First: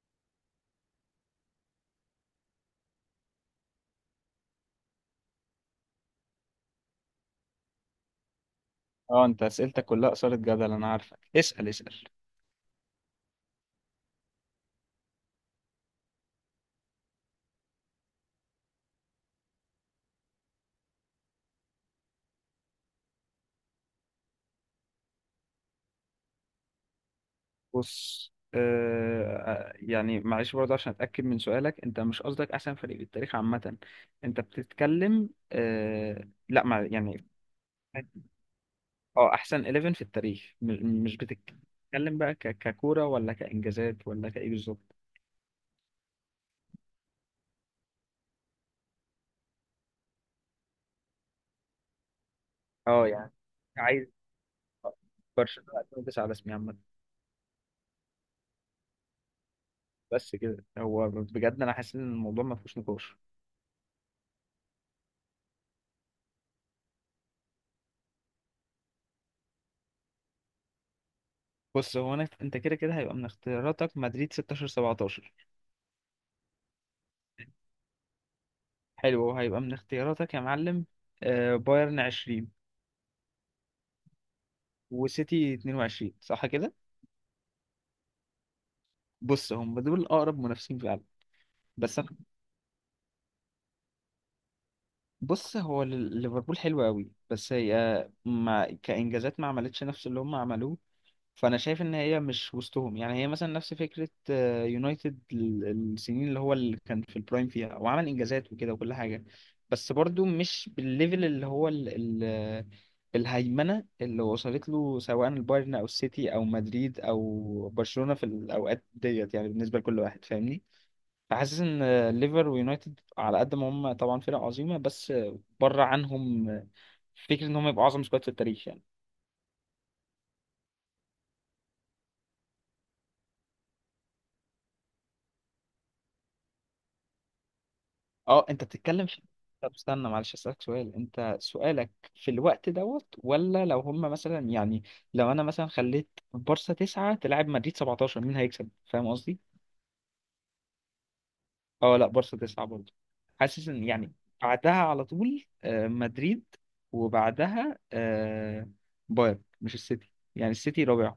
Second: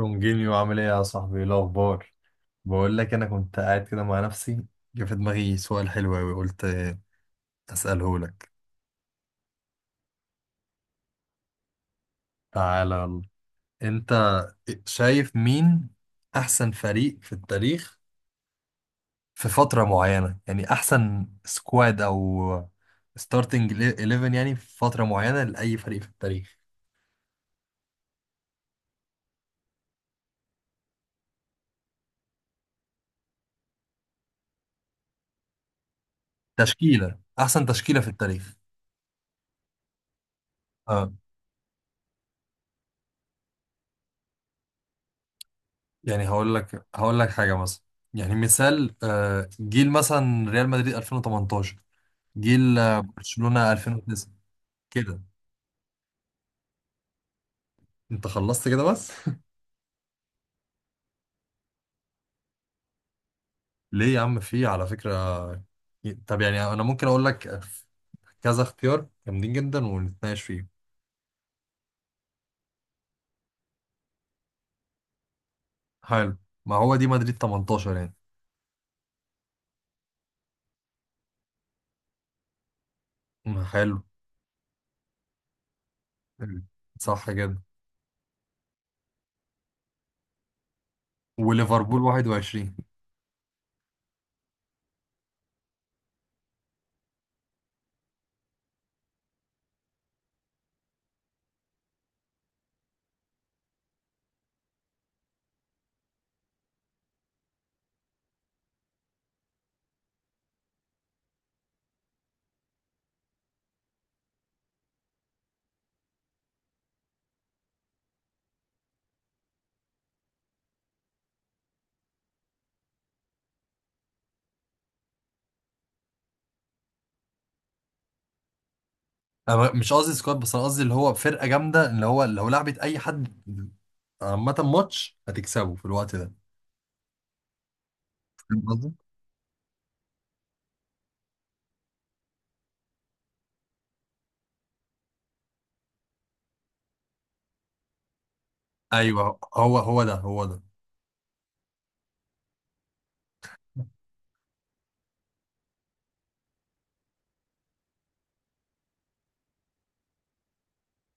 رونجينيو، عامل ايه يا صاحبي؟ ايه الاخبار؟ بقول لك، انا كنت قاعد كده مع نفسي، جه في دماغي سؤال حلو قوي، قلت اساله لك. اه، انت اسئلتك كلها اثارت جدل. انا عارفك، اسال اسال. تعالى يلا. انت شايف مين احسن فريق في التاريخ في فترة معينة؟ يعني احسن سكواد او ستارتنج 11 يعني في فترة معينة لاي فريق في التاريخ. بص، يعني معلش برضه عشان اتاكد من سؤالك، انت مش قصدك احسن فريق بالتاريخ عامه. انت بتتكلم لا، مع تشكيلة، يعني. احسن تشكيلة في التاريخ. اه، احسن 11 في التاريخ، اه مش بتتكلم بقى ككوره ولا كانجازات ولا كايه بالظبط؟ يعني هقول لك حاجة مثلا، يعني مثال، جيل مثلا ريال مدريد 2018، جيل اه، يعني برشلونة عايز 2009 كده. برشلونه 2009 على اسمي عامه. انت خلصت كده بس؟ بس كده هو بجد انا حاسس ان الموضوع ما فيهوش نقاش. ليه يا عم، في على فكرة. طب يعني انا ممكن اقول لك كذا اختيار جامدين جدا ونتناقش فيه. بص، هو انا انت كده كده هيبقى من اختياراتك مدريد 16 17. حلو، ما هو دي مدريد 18 يعني. حلو، هيبقى من اختياراتك يا معلم. بايرن 20 ما حلو. وسيتي 22، صح حلو. كده. صح كده. بص، هم دول اقرب منافسين فعلا. بس وليفربول أنا- 21. بص، هو ليفربول حلو قوي، بس هي ما كانجازات ما عملتش نفس اللي هم عملوه. فانا شايف ان هي مش وسطهم، يعني هي مثلا نفس فكره يونايتد السنين اللي هو اللي كان في البرايم فيها وعمل انجازات وكده وكل حاجه. بس برضو مش بالليفل اللي هو ال ال آه، الهيمنه اللي وصلت له، سواء البايرن او السيتي او مدريد او برشلونه في الاوقات ديت، يعني بالنسبه لكل واحد، فاهمني. فحاسس ان ليفر ويونايتد على قد ما هم طبعا فرق عظيمه، بس بره عنهم فكره ان هم يبقوا اعظم سكواد في التاريخ يعني. انا مش قصدي سكواد، بس انا قصدي اللي هو فرقة جامدة، اللي هو لو لعبت اي حد عامة ماتش هتكسبه في الوقت ده. اه، فاهم انت قصدي؟ بتتكلم في. طب استنى، معلش اسالك سؤال، انت سؤالك في الوقت دوت ولا لو هم مثلا، يعني لو انا مثلا خليت بارسا تسعة تلعب مدريد 17 مين هيكسب، فاهم ايوه، قصدي؟ هو ده هو ده. اه لا، بارسا تسعة برضه، حاسس ان يعني بعدها على طول مدريد، وبعدها بايرن، مش السيتي، يعني السيتي رابع.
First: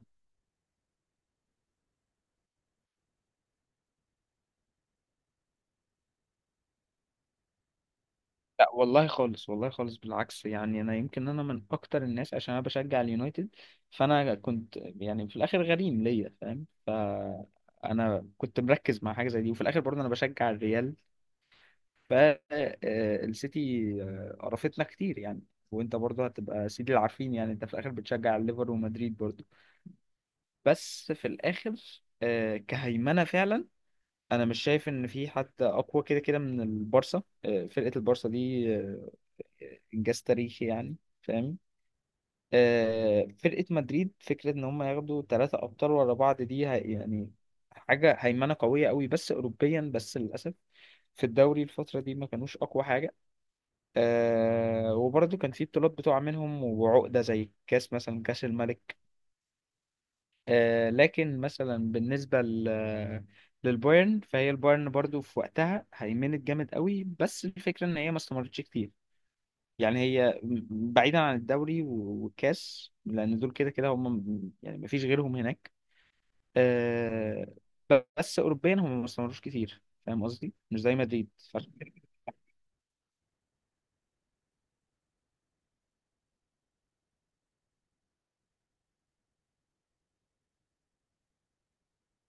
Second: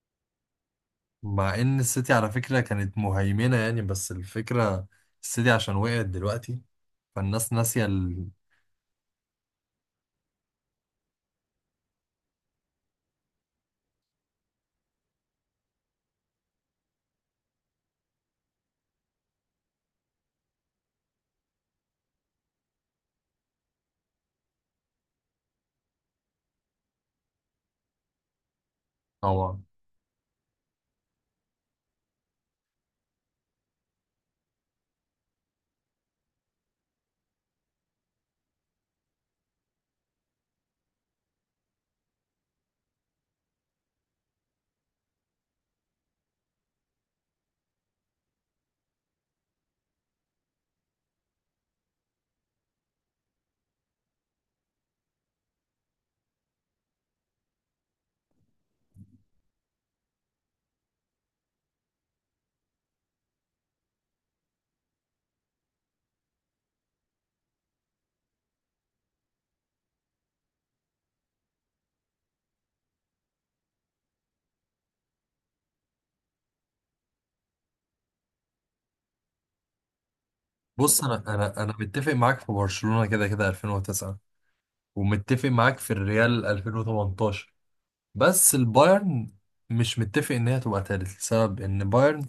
مع ان السيتي على فكرة كانت مهيمنة يعني. بس الفكرة، السيتي عشان وقعت دلوقتي، فالناس ناسية لا والله خالص، والله خالص، بالعكس. يعني انا يمكن انا من اكتر الناس، عشان انا بشجع اليونايتد، فانا كنت يعني في الاخر غريم ليا فاهم، فانا كنت مركز مع حاجه زي دي، وفي الاخر برضه انا بشجع الريال، فالسيتي قرفتنا كتير يعني. وانت برضه هتبقى سيدي العارفين، يعني انت في الاخر بتشجع الليفر ومدريد برضه. طبعا. بس في الاخر كهيمنه فعلا انا مش شايف ان في حد اقوى كده كده من البارسا. فرقه البارسا دي انجاز تاريخي يعني، فاهم. فرقه مدريد، فكره ان هم ياخدوا ثلاثه ابطال ورا بعض دي يعني حاجه هيمنه قويه قوي، بس اوروبيا بس للاسف. في الدوري الفتره دي ما كانوش اقوى حاجه. وبرضه كان في بطولات بتقع منهم وعقده، زي كاس مثلا، كاس الملك. لكن مثلا بالنسبه ل للبايرن، فهي البايرن برضو في وقتها هيمنت جامد قوي، بس الفكره ان هي ما استمرتش كتير. يعني هي بعيدا عن الدوري والكاس، لان دول كده كده هم يعني مفيش غيرهم هناك. آه، بس اوروبيا هم ما استمروش كتير، فاهم قصدي، مش زي بص، انا مدريد. انا انا متفق معاك في برشلونة كده كده 2009، ومتفق معاك في الريال 2018، بس البايرن مش متفق ان هي تبقى تالت، لسبب ان بايرن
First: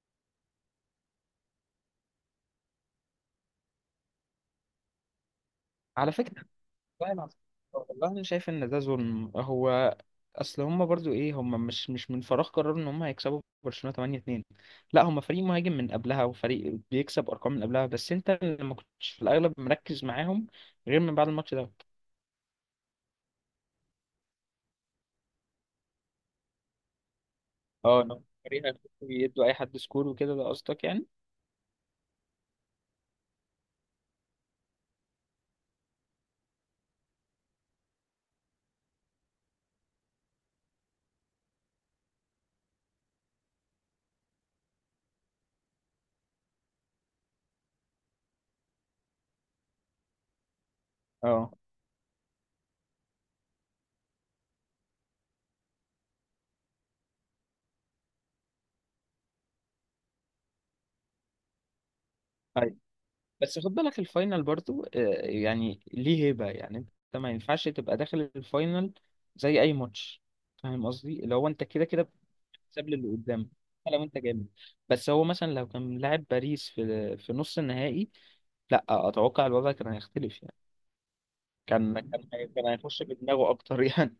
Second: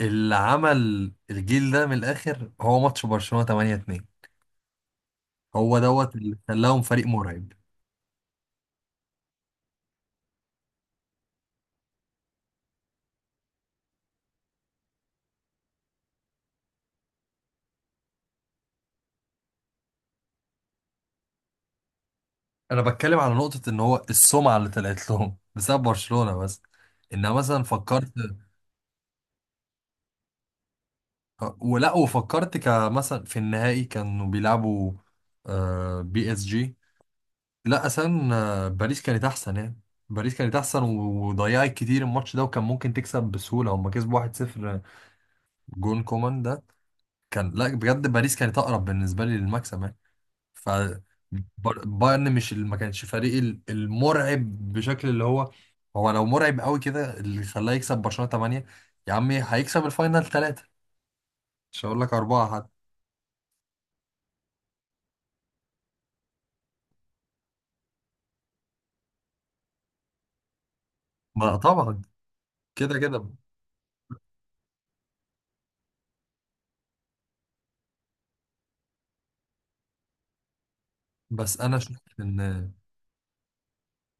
اللي عمل الجيل ده من الاخر هو ماتش برشلونة 8-2. هو على دوت اللي فكره، خلاهم فريق والله العظيم، مرعب. والله انا شايف ان ده ظلم هو. اصل هم برضو ايه، هم مش من فراغ قرروا ان هم هيكسبوا برشلونه 8-2. لا، هم فريق مهاجم من قبلها، وفريق بيكسب ارقام من قبلها، بس انت اللي ما كنتش في الاغلب مركز معاهم غير من بعد الماتش ده. انا بتكلم على نقطة ان هو السمعة اللي طلعت لهم بسبب برشلونة بس، انها مثلا اه، إن فكرت هم فريق يدوا اي حد سكور وكده، ده قصدك يعني. ولا وفكرت كمثلا في النهائي كانوا بيلعبوا PSG. لا اصلا، باريس كانت احسن يعني، باريس كانت احسن وضيعت كتير الماتش ده، وكان ممكن تكسب بسهولة. هم كسبوا 1-0. جون كومان ده كان، لا بجد باريس كانت اقرب بالنسبة لي للمكسب يعني. ف اه، بايرن مش، ما كانش فريق المرعب بشكل اللي هو، هو لو مرعب قوي كده اللي خلاه يكسب برشلونة 8، يا عمي هيكسب الفاينل 3، مش هقول لك 4 حتى. أيوة. بس خد بالك، الفاينل برضو يعني ليه هيبة، يعني انت ما ينفعش تبقى داخل الفاينل زي اي ماتش، فاهم قصدي. لو ما انت كده طبعا. كده بتكسب كده للي كده. قدامك حتى لو انت جامد، بس هو مثلا لو كان لاعب باريس في نص النهائي لا، اتوقع الوضع كان هيختلف يعني. بس انا شايف كان ان كان هيخش بدماغه اكتر يعني.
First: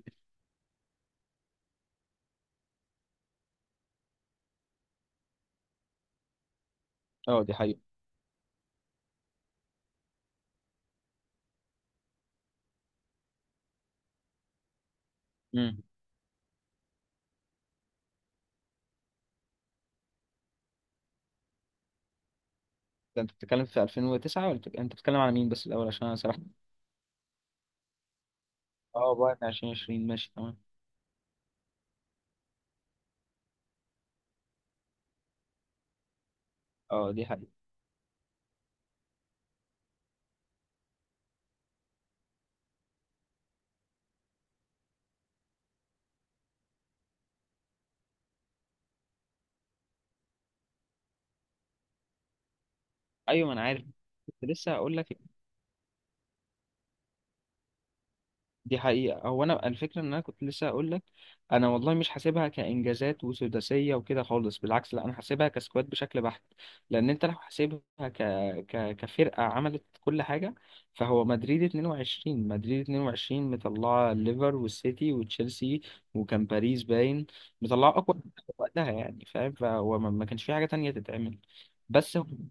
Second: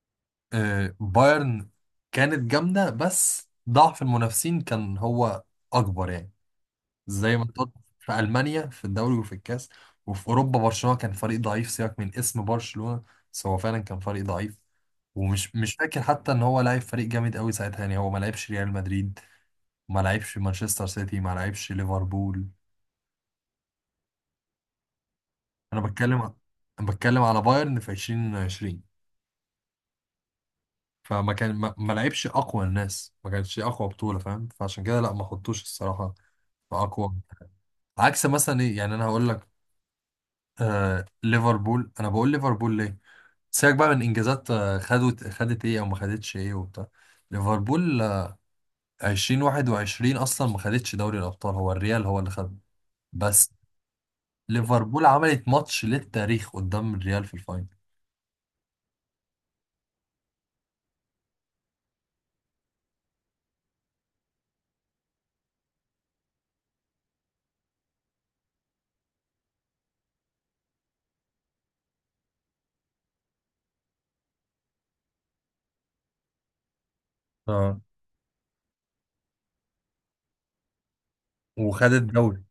بايرن كانت جامدة، بس ضعف المنافسين كان هو اكبر يعني. زي ما اه، دي اتحط حقيقة. في المانيا في الدوري وفي الكاس، وفي اوروبا برشلونه كان فريق ضعيف. سيبك من اسم برشلونه، بس هو فعلا كان فريق ضعيف. ومش مش امم فاكر حتى ان هو لعب فريق جامد قوي ساعتها يعني. هو ما لعبش ريال مدريد، ما لعبش مانشستر سيتي، ما لعبش ليفربول. ده انت بتتكلم في 2009 ولا انت بتتكلم على مين بس انا الاول، عشان انا بتكلم سرحت؟ انا بتكلم على بايرن في 2020. اه، بعد عشان 2020، ماشي تمام. فما كان ما لعبش اقوى الناس، ما كانتش اقوى بطوله فاهم، فعشان كده لا، ما حطوش الصراحه في اه، اقوى. دي حقيقة. عكس مثلا ايه يعني، انا هقول لك. ليفربول، انا بقول ليفربول ليه. سيبك بقى من انجازات، خدت ايه او ما خدتش ايه وبتاع. ليفربول 2021 اصلا ما خدتش دوري الابطال، هو الريال هو اللي خد. ايوه، بس ما انا عارف، كنت لسه هقول ليفربول لك. عملت ماتش للتاريخ قدام الريال في الفاينل. دي حقيقة، هو انا الفكرة ان انا كنت لسه هقول لك، انا والله مش حاسبها كانجازات وسداسية وكده خالص، بالعكس لا، انا حاسبها كسكواد بشكل بحت. لان انت لو حاسبها كفرقة عملت كل حاجة، فهو مدريد 22 مدريد 22 مطلعة الليفر والسيتي وتشيلسي، وكان باريس باين اه، مطلعة اقوى وقتها، يعني فاهم، فهو ما كانش في حاجة تانية تتعمل. وخدت بس دوري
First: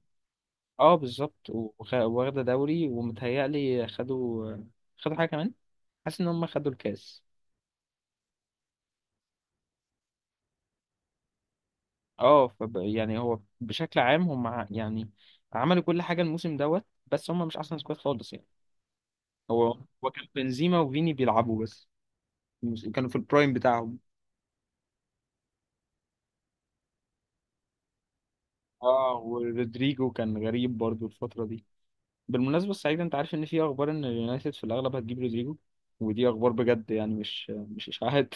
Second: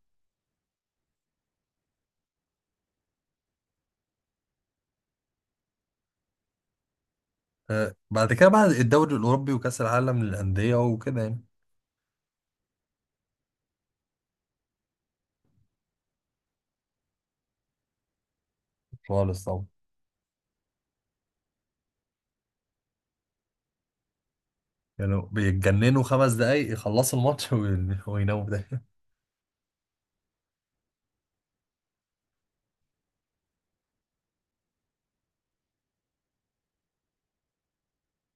اه بالظبط، واخدة دوري، ومتهيألي خدوا حاجة كمان. حاسس ان هم خدوا الكاس. بعد كده، بعد الدوري الاوروبي وكاس العالم للانديه وكده يعني. اه، يعني هو بشكل عام هم يعني عملوا كل حاجة الموسم دوت، بس هم مش احسن سكواد خالص يعني. خالص هو طبعا. هو كان بنزيما وفيني بيلعبوا بس، كانوا في البرايم بتاعهم. يعني بيتجننوا 5 دقايق يخلصوا الماتش ويناموا ده. اه، ورودريجو كان غريب برضو الفترة دي. بالمناسبة السعيدة، انت عارف ان في اخبار ان اليونايتد في الاغلب هتجيب رودريجو؟ ودي اخبار بجد يعني، مش اشاعات.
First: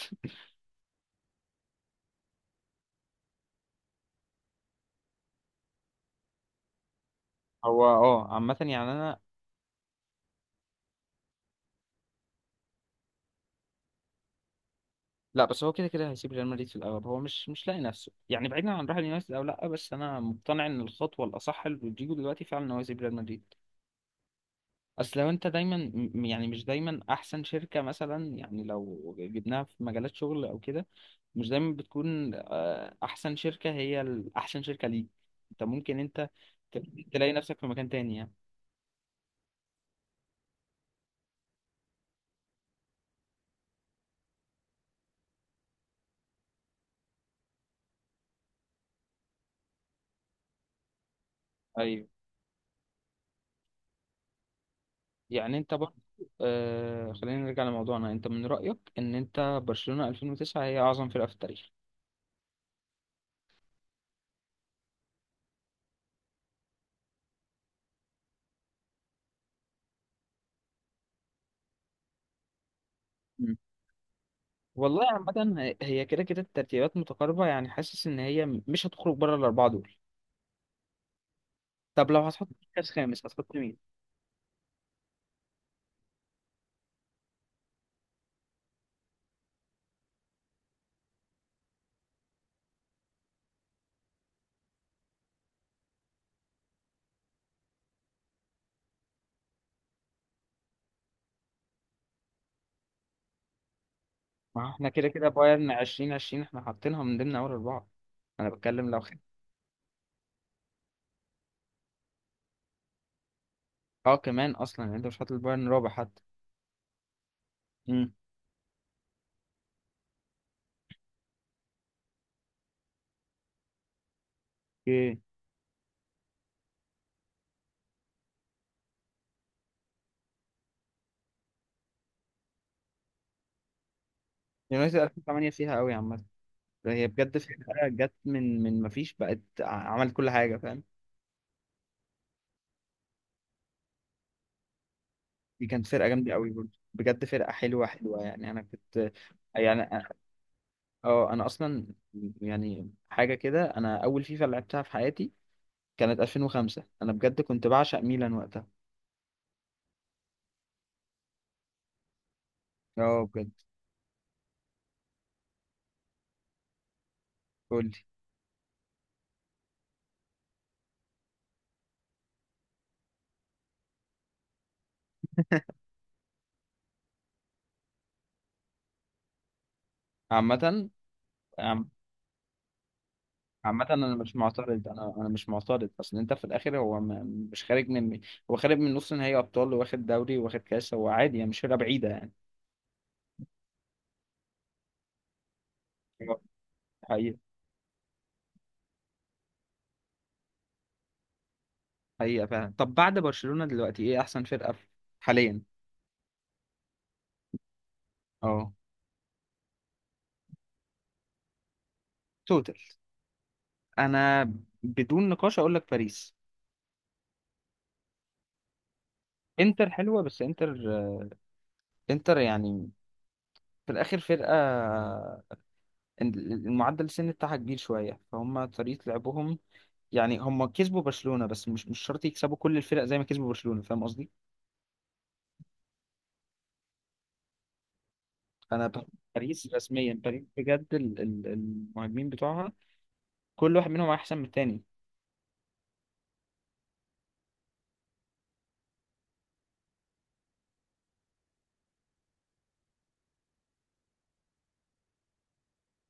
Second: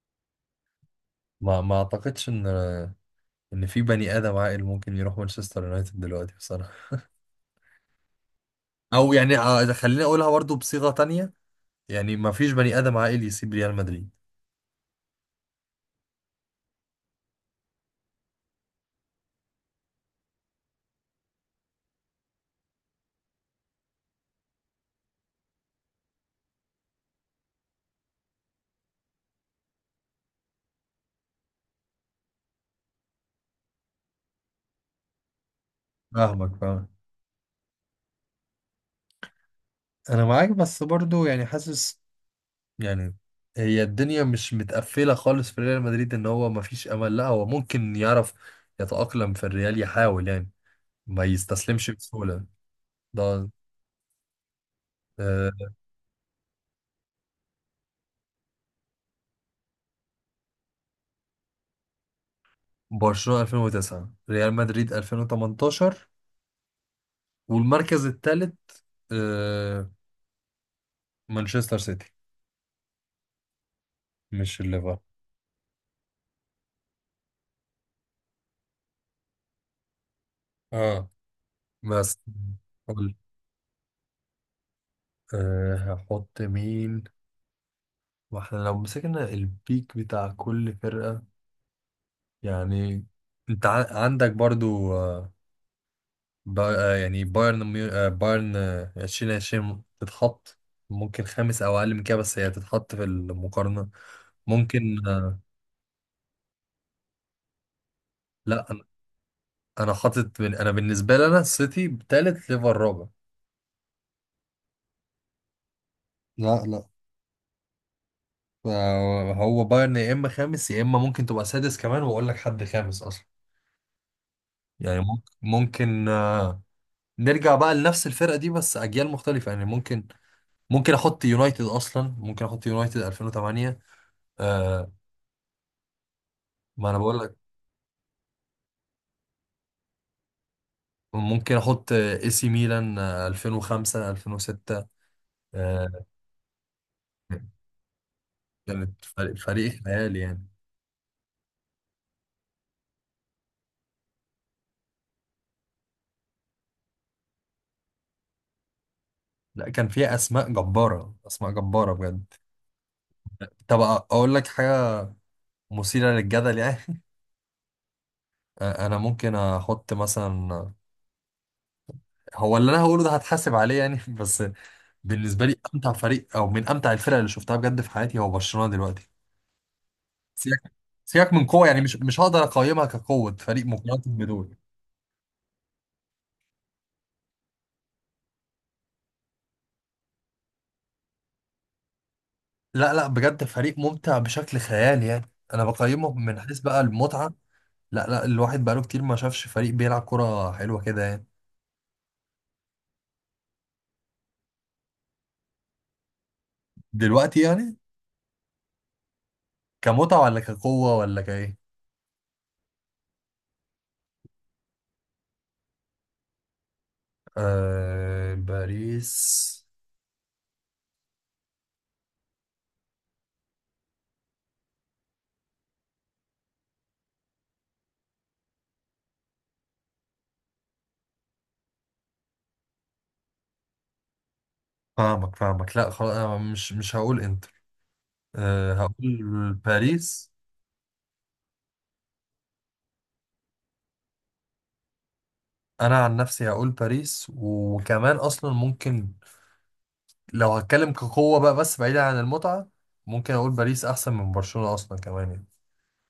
ما اعتقدش ان في بني ادم عاقل ممكن يروح مانشستر يونايتد دلوقتي بصراحه. هو اه، عامة يعني او انا. يعني إذا خليني اقولها برضو بصيغة تانية، يعني ما فيش بني ادم عاقل يسيب ريال مدريد. لا بس هو كده كده هيسيب ريال مدريد في الاول، هو مش لاقي نفسه يعني، بعيدا عن راح اليونايتد او لا. بس انا مقتنع ان الخطوه الاصح لرودريجو دلوقتي فعلا ان هو يسيب ريال مدريد. اصل لو انت دايما يعني مش دايما احسن شركه، مثلا يعني لو جبناها في مجالات شغل او كده، مش دايما بتكون احسن شركه هي احسن شركه ليك. انت ممكن فاهمك ت- فاهمك. تلاقي نفسك في مكان تاني يعني. انا معاك، بس برضو يعني حاسس يعني، هي الدنيا مش متقفلة خالص في ريال مدريد ان هو ما فيش امل، لا هو ممكن يعرف يتأقلم في الريال، يحاول يعني، ما يستسلمش ايوه، بسهولة. ده يعني آه، انت برضه خلينا نرجع لموضوعنا. انت من رايك ان انت برشلونه 2009 هي اعظم فرقه في التاريخ. برشلونة 2009، ريال مدريد 2018، والمركز الثالث مانشستر سيتي، مش الليفر. والله عامة هي كده كده الترتيبات متقاربة، يعني حاسس إن هي مش هتخرج بره الأربعة دول. اه طب بس. لو هتحط مركز خامس هتحط مين؟ أه هحط مين؟ واحنا لو مسكنا البيك بتاع كل فرقة، يعني انت عندك برضو با آه، يعني بايرن 2020 تتحط ممكن خامس او اقل من كده، بس هي تتحط في المقارنة ما هو احنا ممكن كده كده بايرن 2020 احنا حاطينها من ضمن أول أربعة. أنا لا انا. بتكلم لو خد. انا بالنسبة لي انا السيتي تالت ليفر رابع. اه، كمان أصلا يعني أنت مش حاطط البايرن رابع حتى. لا لا. امم هو بايرن يا اما خامس يا اما ممكن تبقى سادس كمان، واقول لك حد خامس اصلا يعني. اوكي. ممكن نرجع بقى لنفس الفرقة دي بس أجيال مختلفة. يعني ممكن أحط يونايتد، أصلا ممكن أحط يونايتد 2008. آه يونايتد 2008 فيها قوي عامة، ما أنا هي بقول لك. بجد فرقة جت من مفيش، بقت عملت كل حاجة، فاهم؟ ممكن أحط AC ميلان 2005 2006. دي كانت آه فرقة جامدة قوي برضه، بجد فرقة حلوة حلوة يعني، أنا كانت كنت. فريق يعني خيالي يعني. اه انا اصلا يعني حاجه كده، انا اول فيفا لعبتها في حياتي كانت 2005، انا بجد كنت بعشق ميلان وقتها. لا كان فيها أسماء جبارة، أسماء جبارة بجد. اه بجد. طب أقول لك حاجة مثيرة للجدل يعني قول لي. أنا ممكن أحط مثلا، هو اللي أنا هقوله ده هتحاسب عليه يعني بس بالنسبة لي، أمتع فريق أو من أمتع الفرق اللي شفتها بجد في حياتي هو برشلونة دلوقتي. سيبك عامه سيبك من قوة، يعني عم- مش هقدر أقيمها كقوة فريق عامه مقارنة انا مش بدول. معترض، انا مش معترض. اصل انت في الاخر هو ما مش خارج من، هو خارج من نص نهائي ابطال، واخد دوري واخد كاس، هو عادي يعني مش فرقه بعيده يعني. لا لا، بجد فريق ممتع بشكل خيالي يعني، أنا بقيمه من اه، حيث بقى المتعة. حقيقه. لا لا، الواحد بقاله كتير ما شافش فريق بيلعب كرة حلوة كده يعني. حقيقه فعلا. طب بعد برشلونه دلوقتي ايه احسن فرقه حاليا؟ دلوقتي يعني، اه، كمتعة ولا كقوة ولا كإيه؟ توتال، انا بدون نقاش اقول لك باريس. آه باريس. انتر حلوه، بس انتر يعني في الاخر فرقه المعدل السن بتاعها كبير شويه، فهم طريقه لعبهم. يعني هم كسبوا برشلونه، بس مش شرط يكسبوا كل الفرق زي ما كسبوا برشلونه، فاهم قصدي. فاهمك فاهمك. لا خلاص، أنا مش هقول إنتر، آه انا ب- هقول باريس رسميا، باريس. باريس بجد المهاجمين بتوعها كل واحد منهم احسن من التاني. أنا عن نفسي هقول باريس، وكمان أصلا ممكن، لو هتكلم كقوة بقى بس بعيدا عن المتعة، ممكن أقول باريس أحسن من برشلونة أصلا كمان يعني.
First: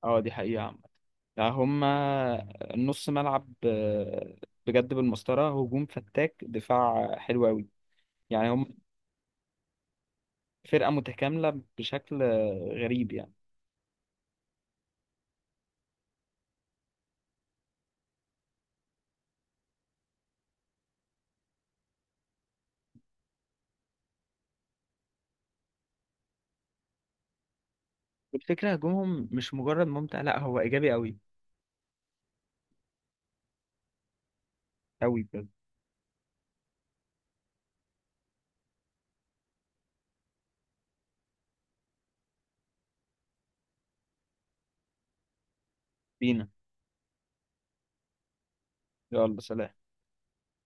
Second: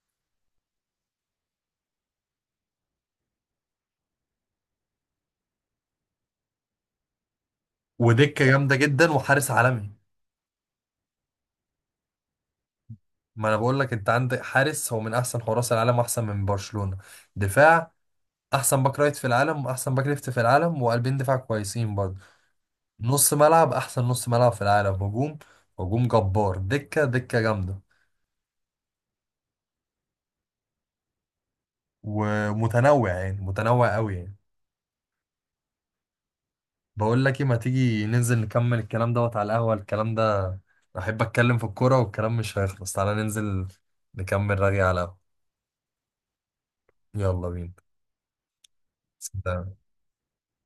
اه، دي حقيقه عامه، يعني هم نص ملعب بجد بالمسطره، هجوم فتاك، دفاع حلو قوي. ودكة يعني هم جامدة جدا، وحارس عالمي. فرقه متكامله بشكل غريب يعني. ما أنا بقول لك، أنت عندك حارس هو من أحسن حراس العالم أحسن من برشلونة. دفاع، أحسن باك رايت في العالم وأحسن باك ليفت في العالم، وقلبين دفاع كويسين برضه. نص ملعب، أحسن نص ملعب في العالم. هجوم، هجوم جبار. دكة، دكة جامدة. والفكرة هجومهم مش مجرد ممتع، لا هو إيجابي أوي. ومتنوع يعني متنوع قوي يعني. أوي بجد. بقول لك ايه، ما تيجي ننزل نكمل الكلام دوت على القهوة. الكلام ده، احب اتكلم في الكورة والكلام مش هيخلص. تعالى ننزل نكمل رغي على القهوة. بينا. يلا بينا. يلا سلام. سلام.